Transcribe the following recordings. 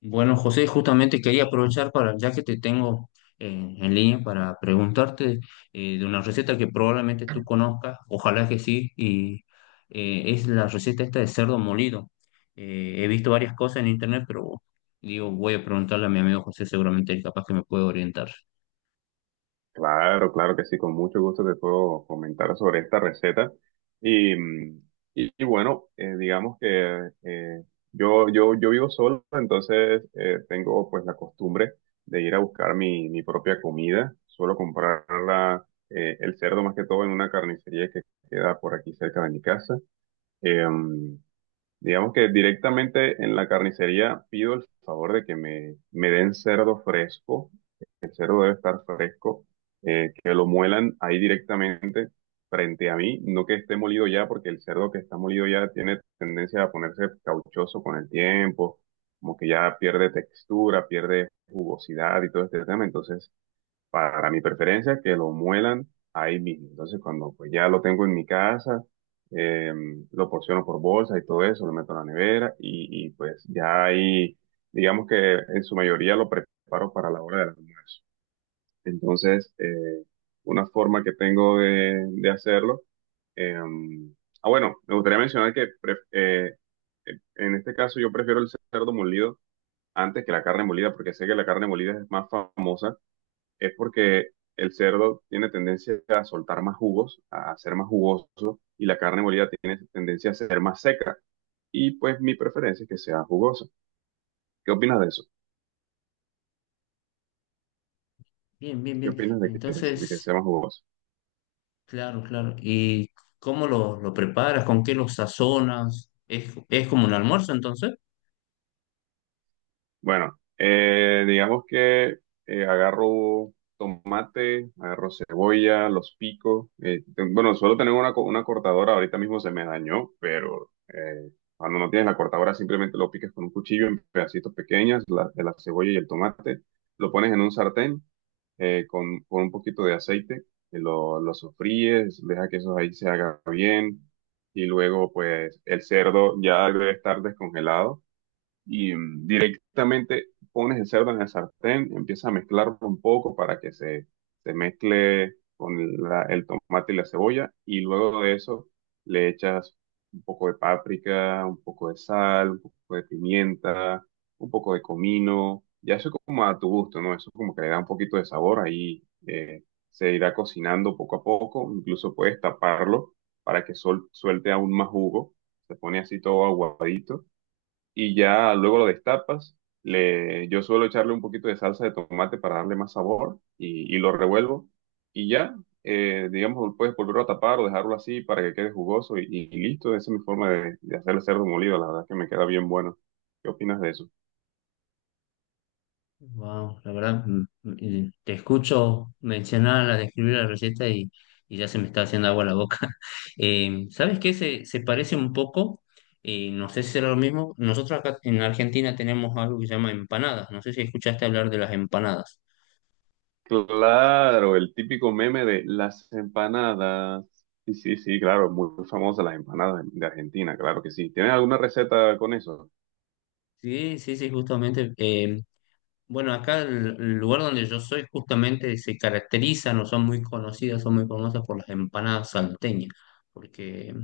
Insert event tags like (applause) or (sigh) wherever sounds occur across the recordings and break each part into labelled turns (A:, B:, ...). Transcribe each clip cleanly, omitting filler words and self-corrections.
A: Bueno, José, justamente quería aprovechar para, ya que te tengo en línea, para preguntarte de una receta que probablemente tú conozcas, ojalá que sí, y es la receta esta de cerdo molido. He visto varias cosas en internet, pero digo, voy a preguntarle a mi amigo José, seguramente él capaz que me puede orientar.
B: Claro, claro que sí, con mucho gusto te puedo comentar sobre esta receta. Y, mm, y bueno, digamos que yo vivo solo, entonces tengo pues la costumbre de ir a buscar mi propia comida. Suelo comprarla, el cerdo más que todo en una carnicería que queda por aquí cerca de mi casa. Eh, mm, digamos que directamente en la carnicería pido el favor de que me den cerdo fresco. El cerdo debe estar fresco, que lo muelan ahí directamente frente a mí, no que esté molido ya, porque el cerdo que está molido ya tiene tendencia a ponerse cauchoso con el tiempo, como que ya pierde textura, pierde jugosidad y todo este tema. Entonces, para mi preferencia, que lo muelan ahí mismo. Entonces, cuando pues ya lo tengo en mi casa, eh, lo porciono por bolsa y todo eso, lo meto en la nevera y pues ya ahí, digamos que en su mayoría lo preparo para la hora del almuerzo. Entonces, una forma que tengo de hacerlo. eh, bueno, me gustaría mencionar que en este caso yo prefiero el cerdo molido antes que la carne molida, porque sé que la carne molida es más famosa, es porque el cerdo tiene tendencia a soltar más jugos, a ser más jugoso, y la carne molida tiene tendencia a ser más seca. Y pues mi preferencia es que sea jugosa. ¿Qué opinas de eso?
A: Bien, bien,
B: ¿Qué
A: bien.
B: opinas de que
A: Entonces,
B: sea más jugoso?
A: claro, claro. ¿Y cómo lo preparas? ¿Con qué lo sazonas? Es como un almuerzo entonces?
B: Bueno, digamos que agarro tomate, agarro cebolla, los pico. Bueno, suelo tener una cortadora, ahorita mismo se me dañó, pero cuando no tienes la cortadora simplemente lo picas con un cuchillo en pedacitos pequeños, la, de la cebolla y el tomate. Lo pones en un sartén con un poquito de aceite, y lo sofríes, deja que eso ahí se haga bien y luego pues el cerdo ya debe estar descongelado y directamente pones el cerdo en el sartén, empiezas a mezclarlo un poco para que se mezcle con el tomate y la cebolla, y luego de eso le echas un poco de páprica, un poco de sal, un poco de pimienta, un poco de comino, ya eso como a tu gusto, ¿no? Eso como que le da un poquito de sabor ahí. Se irá cocinando poco a poco, incluso puedes taparlo para que suelte aún más jugo, se pone así todo aguadito y ya luego lo destapas. Le, yo suelo echarle un poquito de salsa de tomate para darle más sabor y lo revuelvo y ya, digamos, lo puedes volverlo a tapar o dejarlo así para que quede jugoso y listo. Esa es mi forma de hacer el cerdo molido, la verdad que me queda bien bueno. ¿Qué opinas de eso?
A: Wow, la verdad, te escucho mencionar, la describir la receta y ya se me está haciendo agua la boca. (laughs) ¿Sabes qué? Se parece un poco, no sé si será lo mismo. Nosotros acá en Argentina tenemos algo que se llama empanadas. No sé si escuchaste hablar de las empanadas.
B: Claro, el típico meme de las empanadas. Sí, sí, sí, claro, muy famosa las empanadas de Argentina, claro que sí. ¿Tienes alguna receta con eso?
A: Sí, sí, sí, justamente. Bueno, acá el lugar donde yo soy justamente se caracterizan o son muy conocidas, son muy famosas por las empanadas salteñas, porque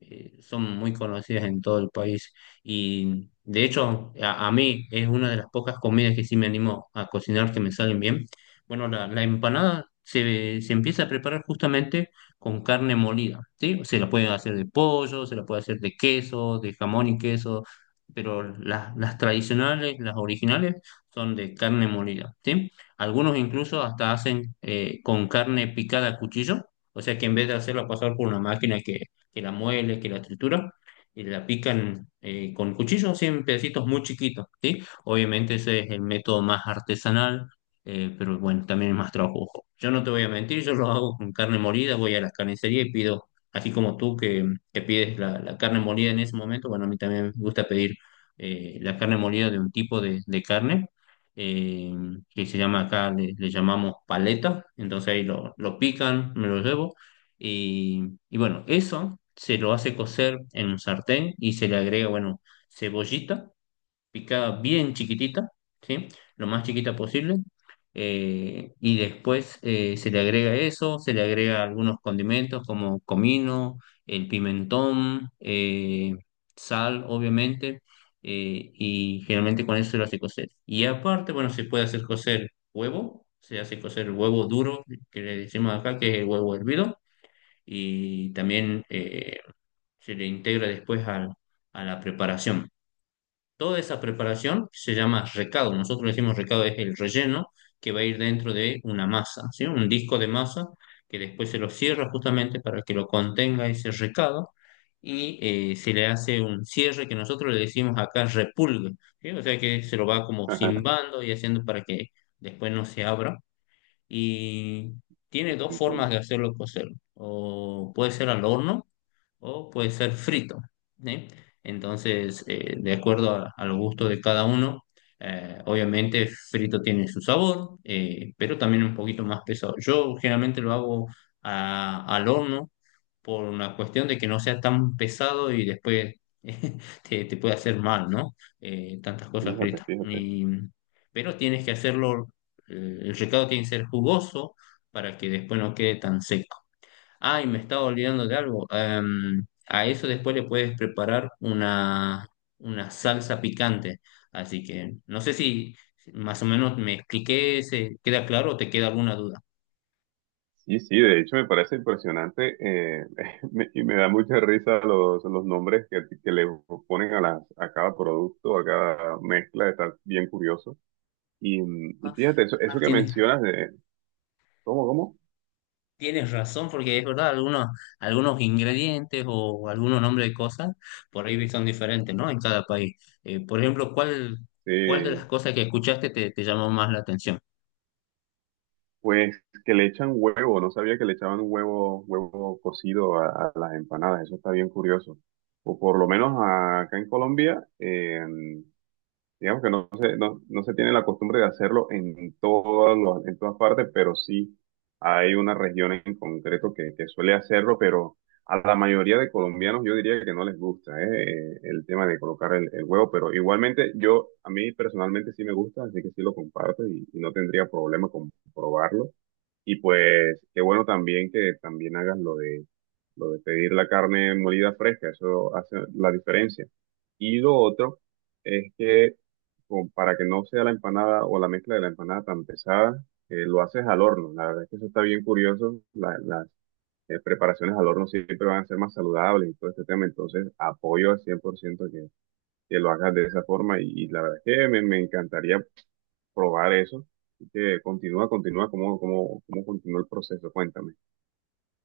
A: son muy conocidas en todo el país. Y de hecho, a mí es una de las pocas comidas que sí me animo a cocinar que me salen bien. Bueno, la empanada se, se empieza a preparar justamente con carne molida, ¿sí? Se la pueden hacer de pollo, se la puede hacer de queso, de jamón y queso, pero las tradicionales, las originales son de carne molida, ¿sí? Algunos incluso hasta hacen con carne picada a cuchillo, o sea que en vez de hacerla pasar por una máquina que la muele, que la tritura, y la pican con cuchillo, así en pedacitos muy chiquitos, ¿sí? Obviamente ese es el método más artesanal, pero bueno, también es más trabajoso. Yo no te voy a mentir, yo lo hago con carne molida, voy a la carnicería y pido, así como tú que pides la carne molida en ese momento, bueno, a mí también me gusta pedir la carne molida de un tipo de carne eh, que se llama acá, le llamamos paleta, entonces ahí lo pican, me lo llevo, y, y bueno, eso se lo hace cocer en un sartén y se le agrega, bueno, cebollita picada bien chiquitita, ¿sí? Lo más chiquita posible. Y después se le agrega eso, se le agrega algunos condimentos como comino, el pimentón, sal, obviamente, y generalmente con eso se lo hace cocer. Y aparte, bueno, se puede hacer cocer huevo, se hace cocer el huevo duro, que le decimos acá, que es el huevo hervido, y también se le integra después a la preparación. Toda esa preparación se llama recado. Nosotros le decimos recado, es el relleno que va a ir dentro de una masa, ¿sí? Un disco de masa que después se lo cierra justamente para que lo contenga ese recado y se le hace un cierre que nosotros le decimos acá repulgue, ¿sí? O sea que se lo va como
B: (laughs)
A: cimbando y haciendo para que después no se abra. Y tiene dos formas de
B: Entiendo.
A: hacerlo cocer. O puede ser al horno o puede ser frito, ¿sí? Entonces, de acuerdo al gusto de cada uno, obviamente frito tiene su sabor, pero también un poquito más pesado. Yo generalmente lo hago al horno por una cuestión de que no sea tan pesado y después (laughs) te puede hacer mal, ¿no? Tantas cosas
B: Fíjate,
A: fritas.
B: fíjate.
A: Pero tienes que hacerlo, el recado tiene que ser jugoso para que después no quede tan seco. Ay, me estaba olvidando de algo. A eso después le puedes preparar una salsa picante. Así que no sé si si más o menos me expliqué, se queda claro o te queda alguna duda.
B: Sí, sí, de hecho me parece impresionante, (laughs) y me da mucha risa los nombres que le ponen a, las, a cada producto, a cada mezcla, está bien curioso. Y
A: Ah,
B: fíjate, eso
A: ah,
B: que
A: tienes,
B: mencionas de, ¿cómo, cómo?
A: tienes razón, porque es verdad, algunos, algunos ingredientes o algunos nombres de cosas por ahí son diferentes, ¿no? En cada país. Por ejemplo, ¿cuál, cuál de las
B: Eh,
A: cosas que escuchaste te, te llamó más la atención?
B: pues que le echan huevo, no sabía que le echaban huevo, huevo cocido a las empanadas, eso está bien curioso. O por lo menos acá en Colombia, digamos que no se, no, no se tiene la costumbre de hacerlo en en todas partes, pero sí hay una región en concreto que suele hacerlo, pero a la mayoría de colombianos yo diría que no les gusta, el tema de colocar el huevo, pero igualmente yo, a mí personalmente sí me gusta, así que sí lo comparto y no tendría problema con probarlo. Y pues qué bueno también que también hagas lo de pedir la carne molida fresca, eso hace la diferencia. Y lo otro es que como para que no sea la empanada o la mezcla de la empanada tan pesada, lo haces al horno. La verdad es que eso está bien curioso. Las preparaciones al horno siempre van a ser más saludables y todo este tema. Entonces apoyo al 100% que lo hagas de esa forma y la verdad es que me encantaría probar eso. Así que continúa, continúa, ¿cómo, cómo, cómo continúa el proceso? Cuéntame.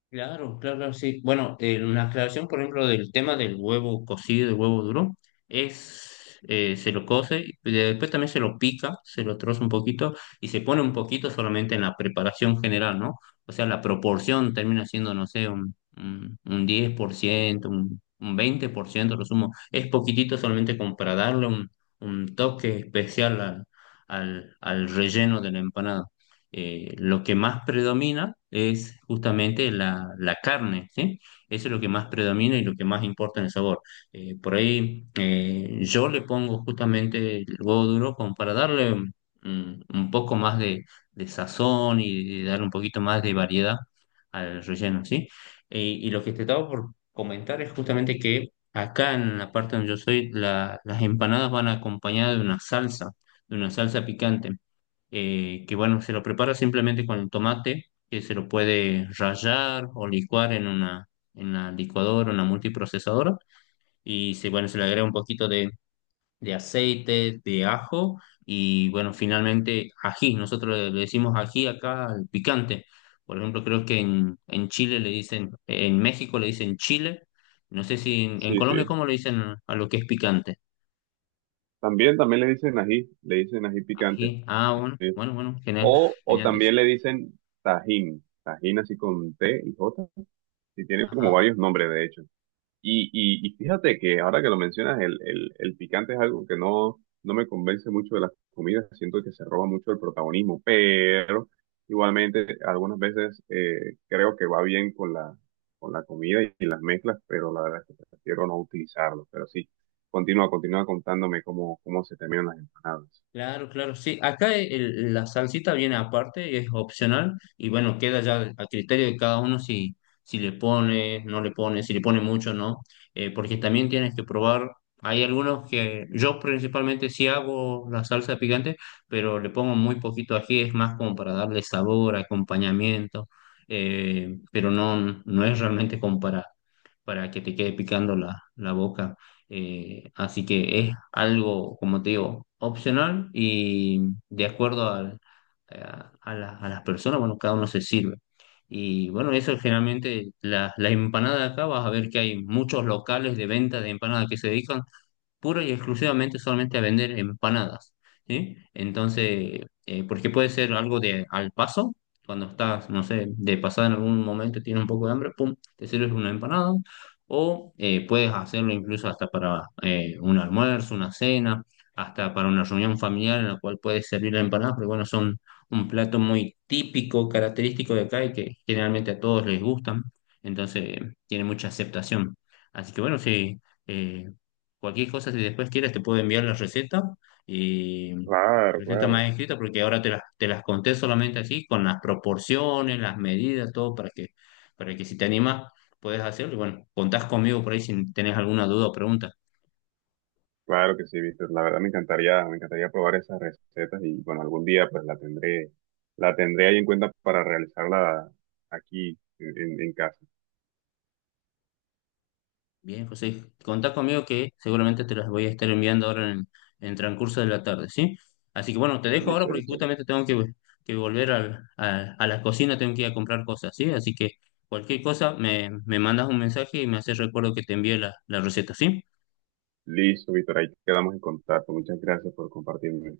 A: Claro, claro, sí. Bueno, una aclaración, por ejemplo, del tema del huevo cocido, del huevo duro, es, se lo cose, y después también se lo pica, se lo troza un poquito y se pone un poquito solamente en la preparación general, ¿no? O sea, la proporción termina siendo, no sé, un 10%, un 20%, lo sumo. Es poquitito solamente como para darle un toque especial al, al, al relleno de la empanada lo que más predomina es justamente la carne, ¿sí? Eso es lo que más predomina y lo que más importa en el sabor. Por ahí yo le pongo justamente el huevo duro como para darle un poco más de sazón y de darle un poquito más de variedad al relleno, ¿sí? Y lo que te estaba por comentar es justamente que acá en la parte donde yo soy, las empanadas van acompañadas de una salsa picante que bueno, se lo prepara simplemente con tomate, que se lo puede rallar o licuar en una, en la licuadora, una multiprocesadora, y se, bueno, se le agrega un poquito de aceite, de ajo, y bueno, finalmente ají, nosotros le decimos ají acá al picante, por ejemplo, creo que en Chile le dicen, en México le dicen chile, no sé si en, en
B: Sí, sí.
A: Colombia cómo le dicen a lo que es picante.
B: También, también le dicen ají picante.
A: Ají, ah, bueno,
B: Sí.
A: bueno, bueno, genial,
B: O
A: genial.
B: también le dicen tajín, tajín así con T y J. Y tiene como
A: Ajá.
B: varios nombres, de hecho. Y fíjate que ahora que lo mencionas, el picante es algo que no, no me convence mucho de las comidas, siento que se roba mucho el protagonismo, pero igualmente algunas veces, creo que va bien con la comida y, las mezclas, pero la verdad es que prefiero no utilizarlo. Pero sí, continúa, continúa contándome cómo, cómo se terminan las empanadas.
A: Claro, claro, sí. Acá la salsita viene aparte, es opcional y bueno, queda ya a criterio de cada uno si, si le pone, no le pone, si le pone mucho no, Porque también tienes que probar. Hay algunos que yo principalmente sí hago la salsa picante, pero le pongo muy poquito ají, es más como para darle sabor, acompañamiento, pero no, no es realmente comparable para que te quede picando la boca. Así que es algo, como te digo, opcional y de acuerdo a, a las personas, bueno, cada uno se sirve. Y bueno, eso generalmente, la empanada acá, vas a ver que hay muchos locales de venta de empanadas que se dedican puro y exclusivamente solamente a vender empanadas, ¿sí? Entonces, porque puede ser algo de al paso, cuando estás, no sé, de pasada en algún momento tienes un poco de hambre, pum, te sirves una empanada, o puedes hacerlo incluso hasta para un almuerzo, una cena, hasta para una reunión familiar en la cual puedes servir la empanada, pero bueno, son un plato muy típico, característico de acá y que generalmente a todos les gustan, entonces tiene mucha aceptación. Así que bueno, sí eh, cualquier cosa, si después quieres, te puedo enviar la receta y la
B: Claro,
A: receta
B: claro.
A: más escrita, porque ahora te las conté solamente así, con las proporciones, las medidas, todo, para que si te animas, puedes hacerlo. Y bueno, contás conmigo por ahí si tenés alguna duda o pregunta.
B: Claro que sí, Víctor. La verdad me encantaría probar esas recetas y bueno, algún día pues la tendré ahí en cuenta para realizarla aquí en, en casa.
A: Bien, José, contá conmigo que seguramente te las voy a estar enviando ahora en transcurso de la tarde, ¿sí? Así que bueno, te dejo ahora
B: Listo,
A: porque
B: listo.
A: justamente tengo que volver a la cocina, tengo que ir a comprar cosas, ¿sí? Así que cualquier cosa me, me mandas un mensaje y me haces recuerdo que te envíe la, la receta, ¿sí?
B: Listo, Víctor. Ahí quedamos en contacto. Muchas gracias por compartirme.